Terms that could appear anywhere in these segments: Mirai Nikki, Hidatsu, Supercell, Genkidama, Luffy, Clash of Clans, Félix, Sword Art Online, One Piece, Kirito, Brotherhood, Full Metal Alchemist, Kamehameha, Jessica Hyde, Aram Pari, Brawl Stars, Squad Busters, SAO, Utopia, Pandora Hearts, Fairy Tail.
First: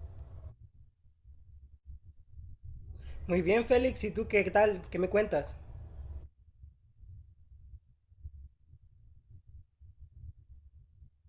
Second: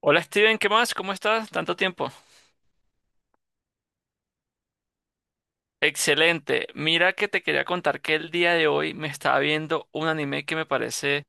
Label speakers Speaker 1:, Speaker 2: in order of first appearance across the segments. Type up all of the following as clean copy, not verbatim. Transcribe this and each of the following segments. Speaker 1: Hola Steven, ¿qué más? ¿Cómo estás? Tanto tiempo.
Speaker 2: Muy bien, Félix, ¿y tú qué tal? ¿Qué me cuentas?
Speaker 1: Excelente. Mira que te quería contar que el día de hoy me estaba viendo un anime que me parece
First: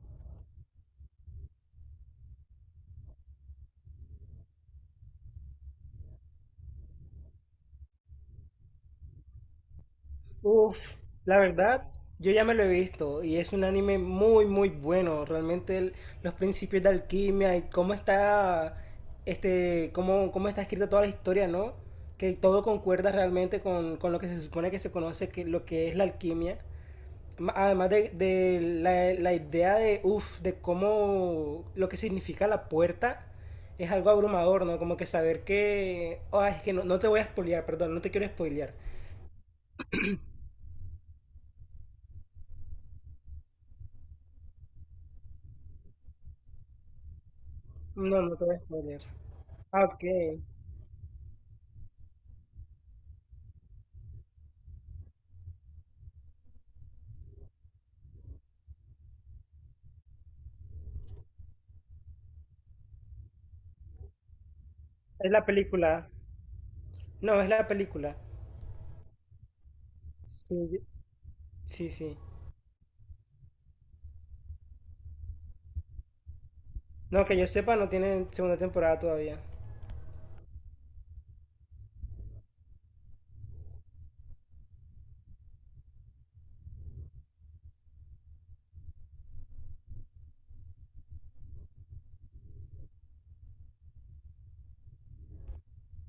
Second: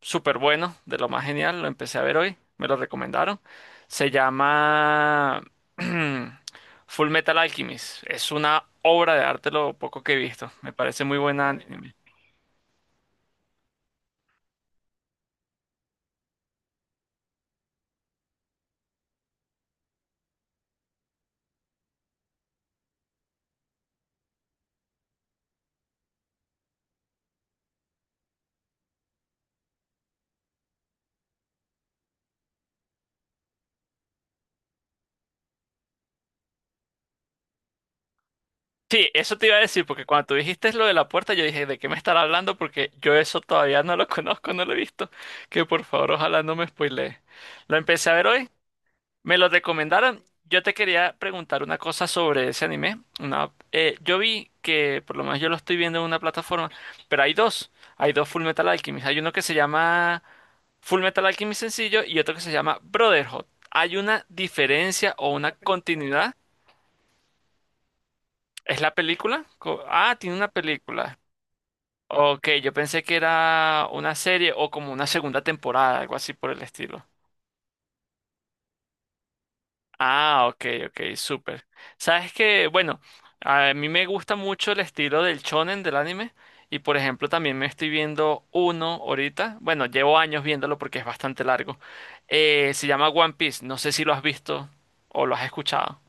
Speaker 1: súper bueno, de lo más genial. Lo empecé a ver hoy, me lo recomendaron. Se llama Full Metal Alchemist. Es una obra de arte lo poco que he visto. Me
Speaker 2: Uf,
Speaker 1: parece muy
Speaker 2: la
Speaker 1: buena
Speaker 2: verdad,
Speaker 1: anime.
Speaker 2: yo ya me lo he visto y es un anime muy, muy bueno. Realmente los principios de alquimia y cómo está, cómo está escrita toda la historia, ¿no? Que todo concuerda realmente con lo que se supone que se conoce, que lo que es la alquimia. Además de la idea de cómo lo que significa la puerta es algo abrumador, ¿no? Como que saber que, ah, es que no te voy a spoilear, perdón, no te quiero spoilear.
Speaker 1: Sí, eso te iba a decir, porque cuando tú dijiste lo de la puerta, yo dije, ¿de qué me estará hablando? Porque yo eso todavía no lo conozco, no lo he visto. Que por favor, ojalá no me spoilee. Lo empecé a
Speaker 2: No,
Speaker 1: ver
Speaker 2: no te
Speaker 1: hoy,
Speaker 2: voy a spoilear.
Speaker 1: me lo
Speaker 2: Ah,
Speaker 1: recomendaron.
Speaker 2: ok.
Speaker 1: Yo te quería preguntar una cosa sobre ese anime. Una, yo vi que, por lo menos yo lo estoy viendo en una plataforma, pero hay dos. Hay dos Full Metal Alchemist. Hay uno que se llama Full Metal Alchemist sencillo y otro que se llama Brotherhood. ¿Hay una diferencia o
Speaker 2: Es la
Speaker 1: una
Speaker 2: película.
Speaker 1: continuidad?
Speaker 2: No, es la película.
Speaker 1: ¿Es la película? Ah, tiene una
Speaker 2: Sí,
Speaker 1: película.
Speaker 2: sí, sí.
Speaker 1: Ok, yo pensé que era una serie o como una segunda temporada, algo así por el estilo.
Speaker 2: No, que yo sepa, no tiene segunda temporada todavía.
Speaker 1: Ah, ok, ok, súper. Sabes que, bueno, a mí me gusta mucho el estilo del shonen del anime y por ejemplo también me estoy viendo uno ahorita, bueno, llevo años viéndolo porque es bastante largo. Se llama One Piece, no sé si lo has visto o lo has escuchado.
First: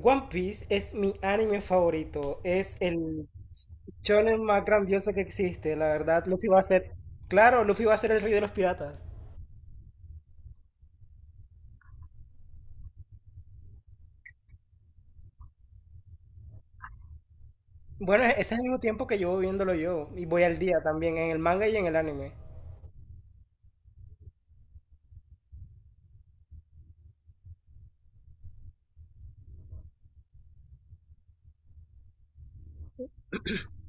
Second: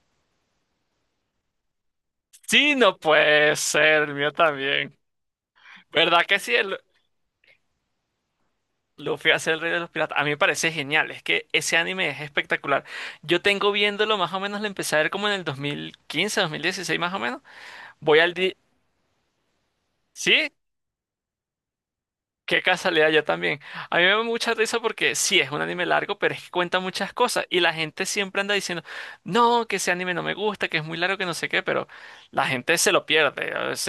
Speaker 2: One Piece es mi anime favorito.
Speaker 1: Sí,
Speaker 2: Es
Speaker 1: no
Speaker 2: el
Speaker 1: puede ser, el mío
Speaker 2: shonen más
Speaker 1: también.
Speaker 2: grandioso que existe, la
Speaker 1: ¿Verdad
Speaker 2: verdad.
Speaker 1: que
Speaker 2: Luffy
Speaker 1: sí?
Speaker 2: va a
Speaker 1: El
Speaker 2: ser. Claro, Luffy va a ser el rey de los piratas.
Speaker 1: Luffy hace el rey de los piratas. A mí me parece genial, es que ese anime es espectacular. Yo tengo viéndolo más o menos, lo empecé a ver como en el 2015, 2016, más o menos. Voy
Speaker 2: Bueno,
Speaker 1: al,
Speaker 2: ese es
Speaker 1: di-
Speaker 2: el mismo tiempo que llevo viéndolo yo. Y voy
Speaker 1: Sí,
Speaker 2: al día también, en el manga y en el anime.
Speaker 1: qué casualidad, yo también. A mí me da mucha risa porque sí, es un anime largo, pero es que cuenta muchas cosas. Y la gente siempre anda diciendo, no, que ese anime no me gusta, que es muy largo, que no sé qué, pero la gente se lo pierde. Es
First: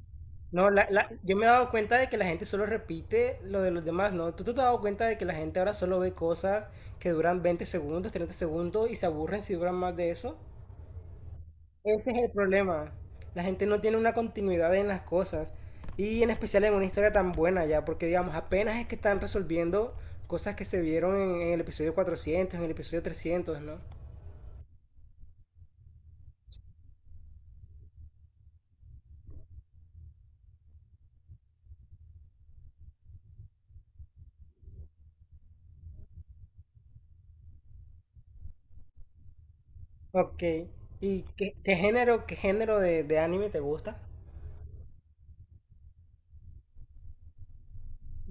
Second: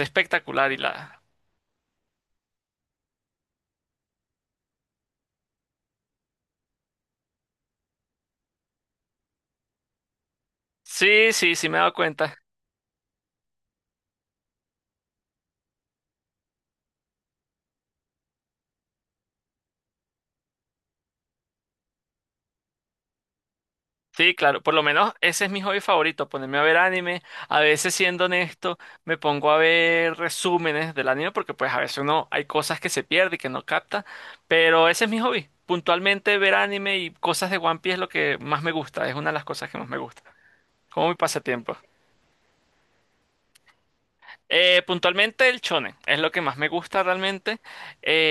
Speaker 2: No,
Speaker 1: espectacular y la...
Speaker 2: yo me he dado cuenta de que la gente solo repite lo de los demás, ¿no? ¿Tú te has dado cuenta de que la gente ahora solo ve cosas que duran 20 segundos, 30 segundos y se aburren si duran más de eso?
Speaker 1: Sí, sí, sí me he dado
Speaker 2: Ese es el
Speaker 1: cuenta.
Speaker 2: problema. La gente no tiene una continuidad en las cosas. Y en especial en una historia tan buena ya, porque digamos, apenas es que están resolviendo cosas que se vieron en el episodio 400, en el episodio 300, ¿no?
Speaker 1: Sí, claro, por lo menos ese es mi hobby favorito, ponerme a ver anime. A veces, siendo honesto, me pongo a ver resúmenes del anime porque pues a veces uno hay cosas que se pierde y que no capta, pero ese es mi hobby. Puntualmente ver anime y cosas de One Piece es lo que más me gusta, es una de las cosas que más me gusta,
Speaker 2: Ok.
Speaker 1: como mi
Speaker 2: ¿Y qué, qué
Speaker 1: pasatiempo.
Speaker 2: género, qué género de anime te gusta?
Speaker 1: Puntualmente el shonen es lo que más me gusta realmente.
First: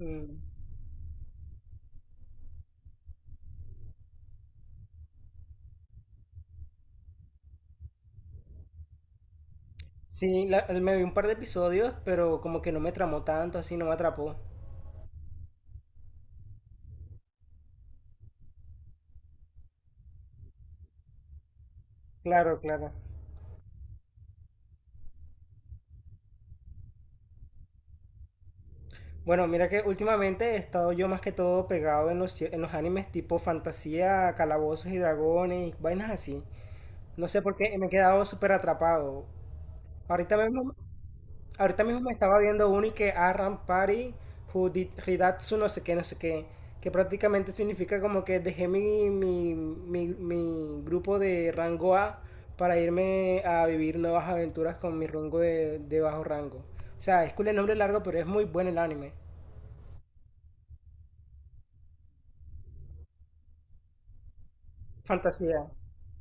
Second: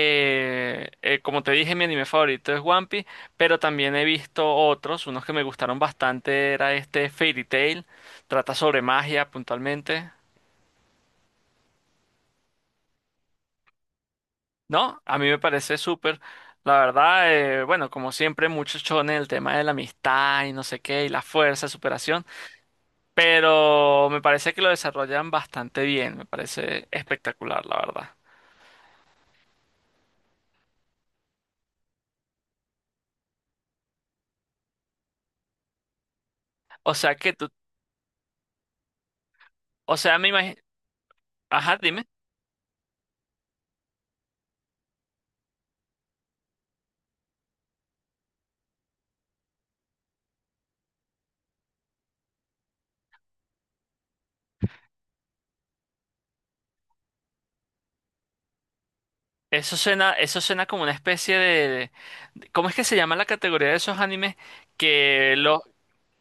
Speaker 2: Mm,
Speaker 1: eh, Como te dije, mi anime favorito es One Piece, pero también he visto otros. Unos que me gustaron bastante era este Fairy Tail. Trata sobre magia puntualmente.
Speaker 2: sí, me vi un par de episodios, pero como que no me tramó tanto, así no me atrapó.
Speaker 1: ¿No? A mí me parece súper. La verdad, bueno, como siempre, muchos shonen, el tema de la amistad y no sé qué, y la fuerza, superación.
Speaker 2: Claro, claro.
Speaker 1: Pero me parece que lo desarrollan bastante bien. Me parece espectacular, la verdad.
Speaker 2: Bueno, mira que últimamente he estado yo más que todo pegado en los animes tipo fantasía, calabozos y dragones y vainas así.
Speaker 1: O sea
Speaker 2: No
Speaker 1: que
Speaker 2: sé
Speaker 1: tú,
Speaker 2: por qué me he quedado súper atrapado.
Speaker 1: o sea, me
Speaker 2: Ahorita
Speaker 1: imagino.
Speaker 2: mismo,
Speaker 1: Ajá,
Speaker 2: Ahorita mismo
Speaker 1: dime.
Speaker 2: me estaba viendo uno y que Aram Pari, who did Hidatsu, no sé qué, no sé qué, que prácticamente significa como que dejé mi grupo de rango A para irme a vivir nuevas aventuras con mi rango de bajo rango. O sea, es cool el nombre largo, pero es muy bueno el anime.
Speaker 1: Eso suena como una especie de, ¿cómo es que se llama la categoría de esos animes? Que los...
Speaker 2: Fantasía.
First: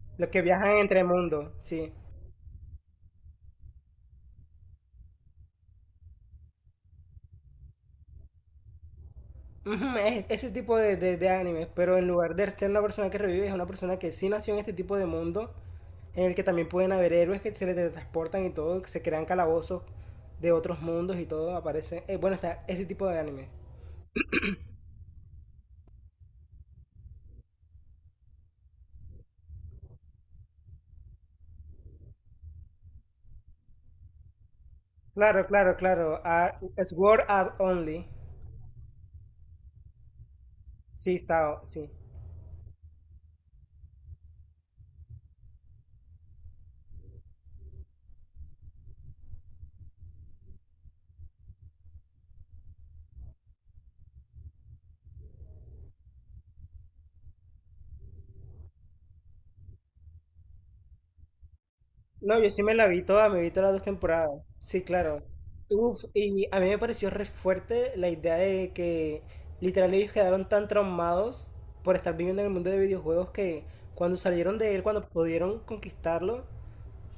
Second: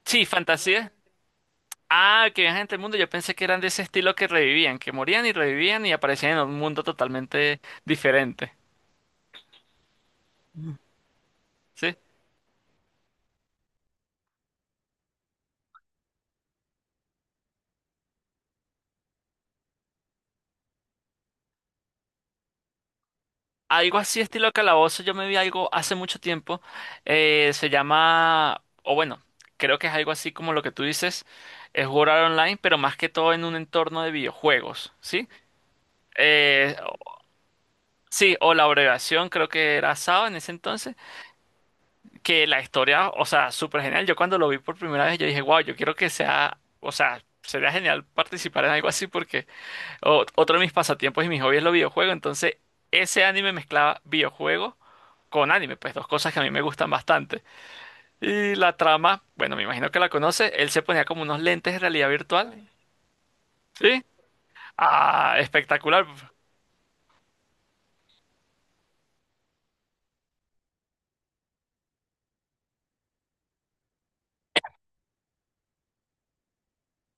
Speaker 1: Sí,
Speaker 2: Los que viajan
Speaker 1: fantasía.
Speaker 2: entre mundos, sí.
Speaker 1: Ah, que viajan entre el mundo. Yo pensé que eran de ese estilo que revivían, que morían y revivían y aparecían en un mundo totalmente diferente.
Speaker 2: Ujú, es ese tipo de animes,
Speaker 1: ¿Sí?
Speaker 2: pero en lugar de ser una persona que revive, es una persona que sí nació en este tipo de mundo, en el que también pueden haber héroes que se le teletransportan y todo, que se crean calabozos de otros mundos y todo, aparece. Bueno, está ese tipo de anime.
Speaker 1: Algo así, estilo calabozo. Yo me vi algo hace mucho tiempo. Se llama... O bueno, creo que es algo así como lo que tú dices. Es jugar online, pero más que todo en un entorno de videojuegos. ¿Sí?
Speaker 2: Claro, claro, claro. Ah,
Speaker 1: Eh,
Speaker 2: es Sword Art Only.
Speaker 1: Sí, o la abreviación, creo que era SAO en ese entonces,
Speaker 2: Sí, Sao, sí.
Speaker 1: que la historia, o sea, súper genial. Yo cuando lo vi por primera vez, yo dije, wow, yo quiero que sea, o sea, sería genial participar en algo así porque otro de mis pasatiempos y mis hobbies es los videojuegos. Entonces, ese anime mezclaba videojuegos con anime, pues dos cosas que a mí me gustan bastante. Y la trama, bueno, me imagino que la conoce, él se ponía como unos lentes de realidad
Speaker 2: No, yo sí
Speaker 1: virtual,
Speaker 2: me la vi toda, me vi todas las dos
Speaker 1: ¿sí?
Speaker 2: temporadas. Sí, claro.
Speaker 1: Ah,
Speaker 2: Uf,
Speaker 1: espectacular.
Speaker 2: y a mí me pareció re fuerte la idea de que literal ellos quedaron tan traumados por estar viviendo en el mundo de videojuegos que cuando salieron de él, cuando pudieron conquistarlo,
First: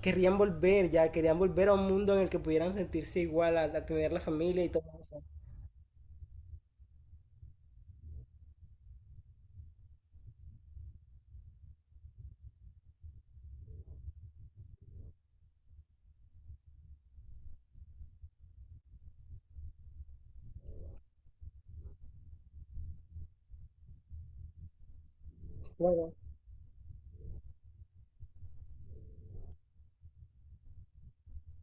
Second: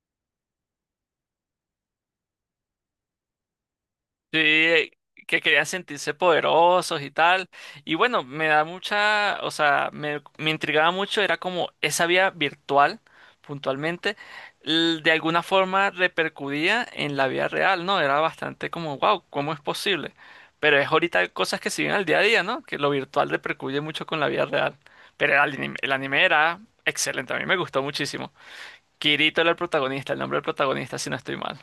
Speaker 2: querrían volver ya, querían volver a un mundo en el que pudieran sentirse igual, a, tener la familia y todo
Speaker 1: Sí,
Speaker 2: eso.
Speaker 1: que querían sentirse poderosos y tal. Y bueno, me da mucha, o sea, me intrigaba mucho, era como esa vía virtual, puntualmente, de alguna forma repercutía en la vida real, ¿no? Era bastante como, wow, ¿cómo es posible? Pero es ahorita cosas que se viven al día a día, ¿no? Que lo virtual repercute mucho con la vida real. Pero el
Speaker 2: Bueno,
Speaker 1: anime era excelente, a mí me gustó muchísimo. Kirito era el protagonista, el nombre del protagonista, si no estoy mal.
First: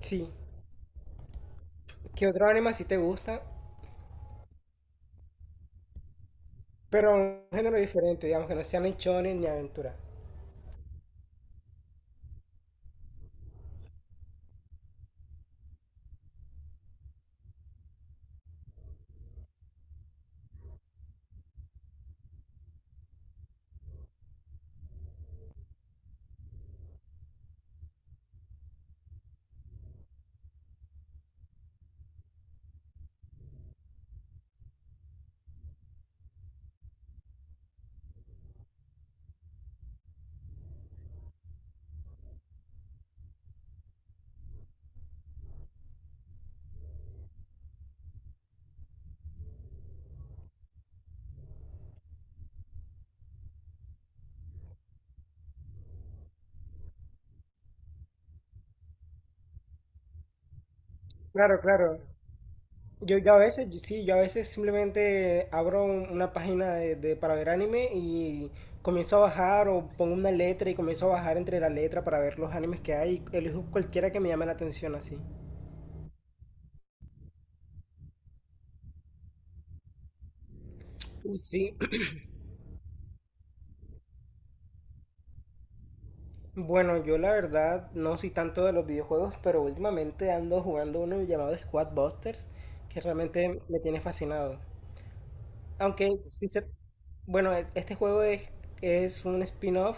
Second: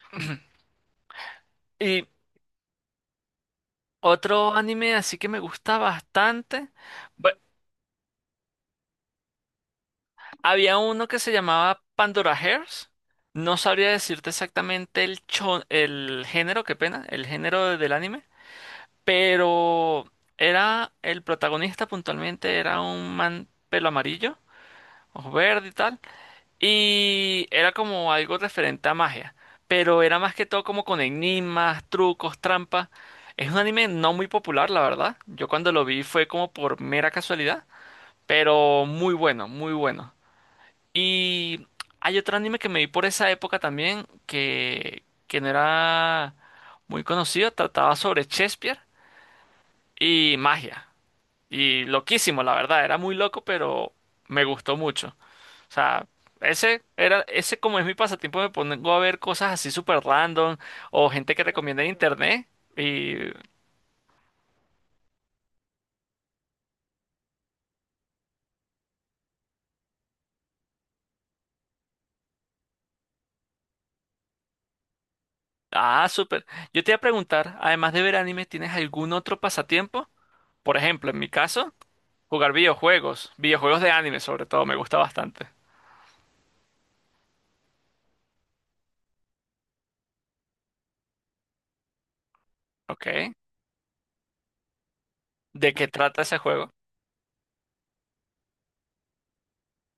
Speaker 2: sí.
Speaker 1: Y
Speaker 2: ¿Qué otro anime sí te gusta?
Speaker 1: otro anime así que me gusta bastante.
Speaker 2: Pero
Speaker 1: bu-
Speaker 2: un género diferente, digamos, que no sea ni shonen ni aventura.
Speaker 1: Había uno que se llamaba Pandora Hearts. No sabría decirte exactamente el, el género, qué pena, el género del anime. Pero era el protagonista puntualmente, era un man pelo amarillo, ojos verde y tal. Y era como algo referente a magia. Pero era más que todo como con enigmas, trucos, trampas. Es un anime no muy popular, la verdad. Yo cuando lo vi fue como por mera casualidad. Pero muy bueno, muy bueno. Y hay otro anime que me vi por esa época también, que no era muy conocido, trataba sobre Shakespeare y magia. Y loquísimo, la verdad, era muy loco, pero me gustó mucho. O sea, ese era, ese como es mi pasatiempo, me pongo a ver cosas así súper random o gente que
Speaker 2: Claro,
Speaker 1: recomienda en
Speaker 2: claro.
Speaker 1: internet. Y,
Speaker 2: Yo a veces, sí, yo a veces simplemente abro una página para ver anime y comienzo a bajar o pongo una letra y comienzo a bajar entre la letra para ver los animes que hay y elijo cualquiera que me llame la atención así.
Speaker 1: ah, súper. Yo te iba a preguntar, además de ver anime, ¿tienes algún otro pasatiempo? Por ejemplo, en mi caso.
Speaker 2: Sí,
Speaker 1: Jugar videojuegos, videojuegos de anime sobre todo, me gusta bastante.
Speaker 2: bueno, yo la verdad no soy tanto de los videojuegos, pero últimamente ando jugando uno llamado Squad Busters que
Speaker 1: Ok.
Speaker 2: realmente me tiene fascinado.
Speaker 1: ¿De qué
Speaker 2: Aunque,
Speaker 1: trata ese
Speaker 2: sí,
Speaker 1: juego?
Speaker 2: bueno, este juego es un spin-off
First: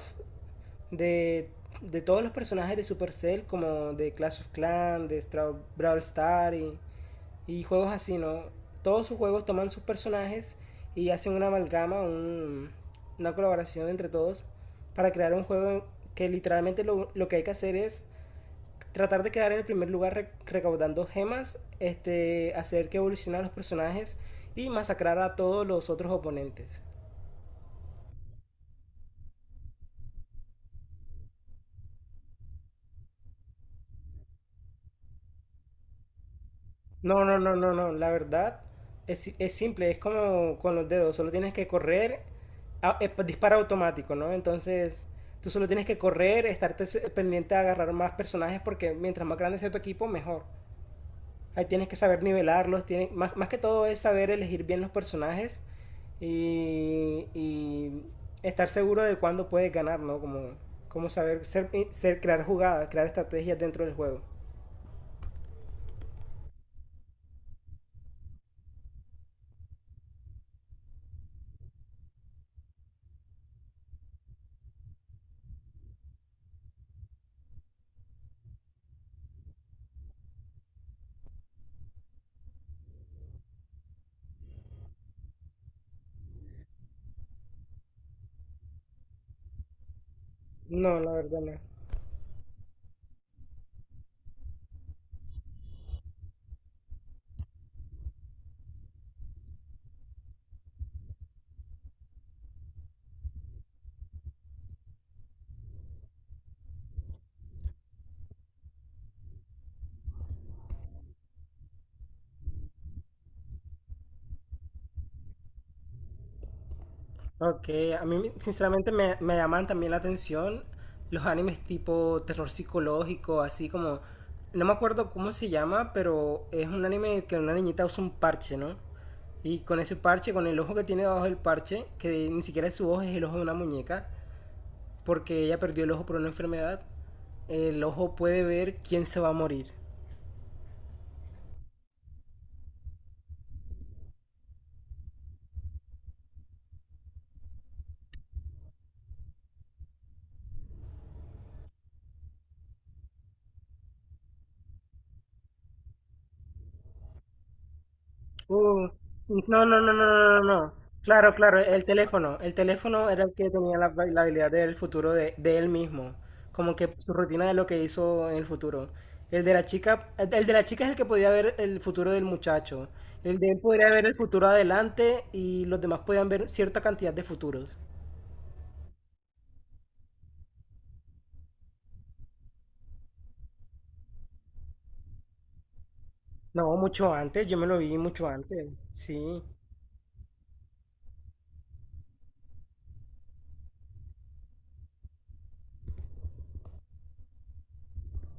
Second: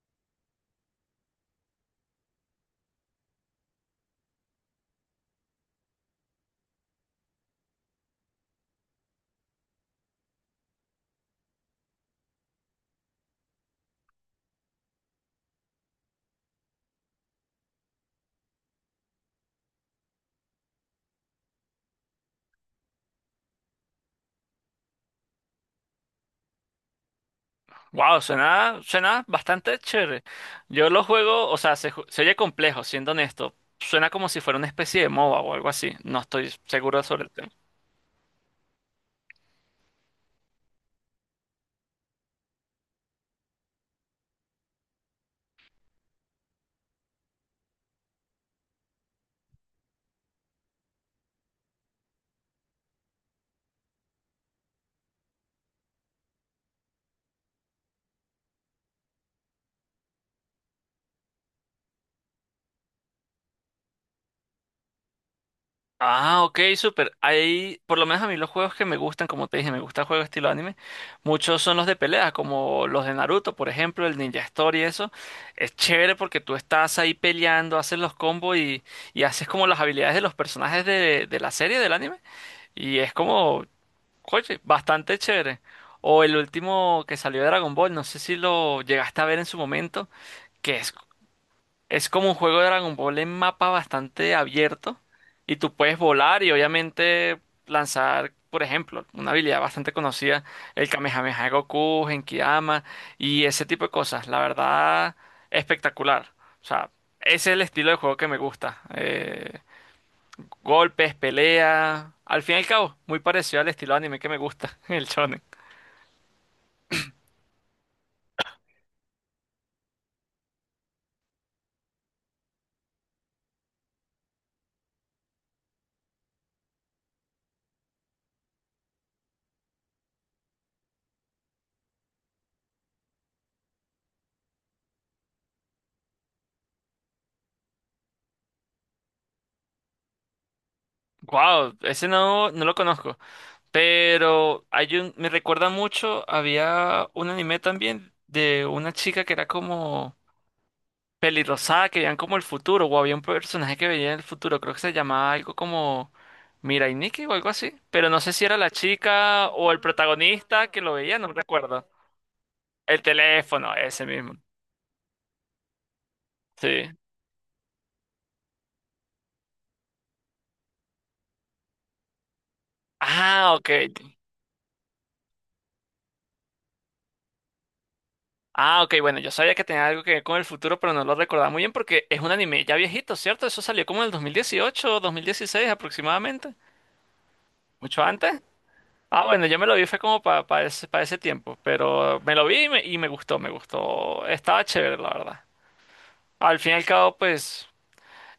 Speaker 2: de, de todos los personajes de Supercell, como de Clash of Clans, de Brawl Star y juegos así, ¿no? Todos sus juegos toman sus personajes y hacen una amalgama, una colaboración entre todos para crear un juego que literalmente lo que hay que hacer es tratar de quedar en el primer lugar recaudando gemas, hacer que evolucionen los personajes y masacrar a todos los otros oponentes.
Speaker 1: Wow, suena, suena bastante chévere. Yo lo juego, o sea, se oye complejo, siendo honesto. Suena como si fuera una especie de MOBA o algo así. No estoy seguro sobre
Speaker 2: No,
Speaker 1: el
Speaker 2: no,
Speaker 1: tema.
Speaker 2: no, no, no. La verdad es, si- es simple, es como con los dedos. Solo tienes que correr, dispara automático, ¿no? Entonces, tú solo tienes que correr, estarte pendiente a agarrar más personajes porque mientras más grande sea tu equipo, mejor. Ahí tienes que saber nivelarlos, más que todo es saber elegir bien los personajes y estar seguro de cuándo puedes ganar, ¿no? Como saber ser, crear jugadas, crear estrategias dentro del juego.
Speaker 1: Ah, ok, súper. Hay, por lo menos a mí los juegos que me gustan, como te dije, me gusta juegos estilo anime. Muchos son los de peleas, como los de Naruto, por ejemplo, el Ninja Story, eso. Es chévere porque tú estás ahí peleando, haces los combos y haces como las habilidades de los personajes de la serie, del anime. Y es como, oye, bastante chévere. O el último que salió de Dragon Ball, no sé si lo llegaste a ver en su momento, que
Speaker 2: No, la verdad no.
Speaker 1: es como un juego de Dragon Ball en mapa bastante abierto y tú puedes volar y obviamente lanzar, por ejemplo, una habilidad bastante conocida, el Kamehameha de Goku, Genkidama y ese tipo de cosas. La verdad, espectacular. O sea, ese es el estilo de juego que me gusta. Golpes, pelea, al fin y al cabo, muy parecido al estilo anime que me gusta, el shonen.
Speaker 2: Ok, a mí sinceramente me llaman también la atención los animes tipo terror psicológico, así como, no me acuerdo cómo se llama, pero es un anime que una niñita usa un parche, ¿no? Y con ese parche, con el ojo que tiene debajo del parche, que ni siquiera es su ojo, es el ojo de una muñeca, porque ella perdió el ojo por una enfermedad, el ojo puede ver quién se va a morir.
Speaker 1: Wow, ese no, no lo conozco. Pero hay un, me recuerda mucho, había un anime también de una chica que era como pelirrosada, que veían como el futuro, o había un personaje que veía el futuro, creo que se llamaba algo como Mirai Nikki o algo así, pero no sé si era la
Speaker 2: Uh,
Speaker 1: chica
Speaker 2: no,
Speaker 1: o el
Speaker 2: no, no, no, no, no.
Speaker 1: protagonista
Speaker 2: No.
Speaker 1: que lo veía, no
Speaker 2: Claro, claro, el
Speaker 1: recuerdo.
Speaker 2: teléfono. El
Speaker 1: El
Speaker 2: teléfono era el que
Speaker 1: teléfono,
Speaker 2: tenía la,
Speaker 1: ese
Speaker 2: la
Speaker 1: mismo.
Speaker 2: habilidad del futuro de él mismo. Como
Speaker 1: Sí.
Speaker 2: que su rutina de lo que hizo en el futuro. El de la chica, el de la chica es el que podía ver el futuro del muchacho. El de
Speaker 1: Ah,
Speaker 2: él
Speaker 1: ok.
Speaker 2: podría ver el futuro adelante y los demás podían ver cierta cantidad de futuros.
Speaker 1: Ah, ok, bueno, yo sabía que tenía algo que ver con el futuro, pero no lo recordaba muy bien porque es un anime ya viejito, ¿cierto? Eso salió como en el 2018 o 2016 aproximadamente.
Speaker 2: No, mucho antes, yo me lo vi
Speaker 1: ¿Mucho
Speaker 2: mucho
Speaker 1: antes?
Speaker 2: antes.
Speaker 1: Ah,
Speaker 2: Sí.
Speaker 1: bueno, yo me lo vi, fue como para ese, pa ese tiempo, pero me lo vi y y me gustó, me gustó. Estaba chévere, la verdad. Al fin y al cabo, pues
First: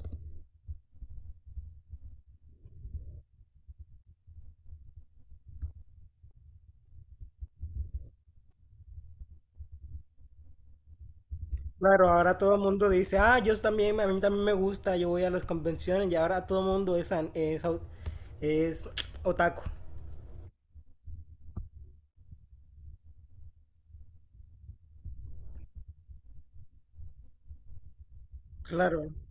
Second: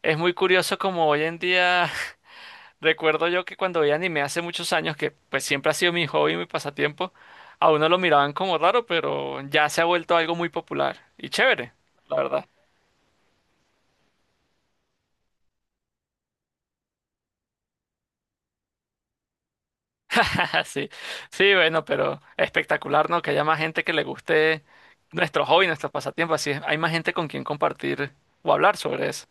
Speaker 1: es muy curioso como hoy en día, recuerdo yo que cuando veía anime hace muchos años, que pues siempre ha sido mi hobby, mi pasatiempo, a uno lo miraban como raro, pero ya se ha vuelto algo muy popular y chévere,
Speaker 2: Claro,
Speaker 1: la
Speaker 2: ahora
Speaker 1: verdad.
Speaker 2: todo el mundo dice, ah, yo también, a mí también me gusta, yo voy a las convenciones y ahora todo el mundo es, an- es, au- es otaku.
Speaker 1: Sí, sí, bueno, pero espectacular, ¿no? Que haya más gente que le guste nuestro hobby, nuestros pasatiempos, así es, hay más gente con quien compartir o hablar sobre
Speaker 2: Claro.
Speaker 1: eso.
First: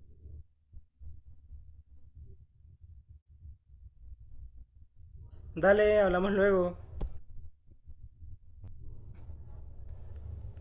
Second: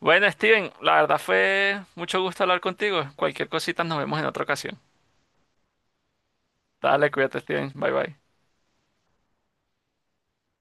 Speaker 1: Bueno, Steven, la verdad fue mucho gusto hablar contigo. Cualquier cosita nos vemos en otra ocasión.
Speaker 2: Dale, hablamos luego.
Speaker 1: Dale, cuídate, Steven. Bye bye.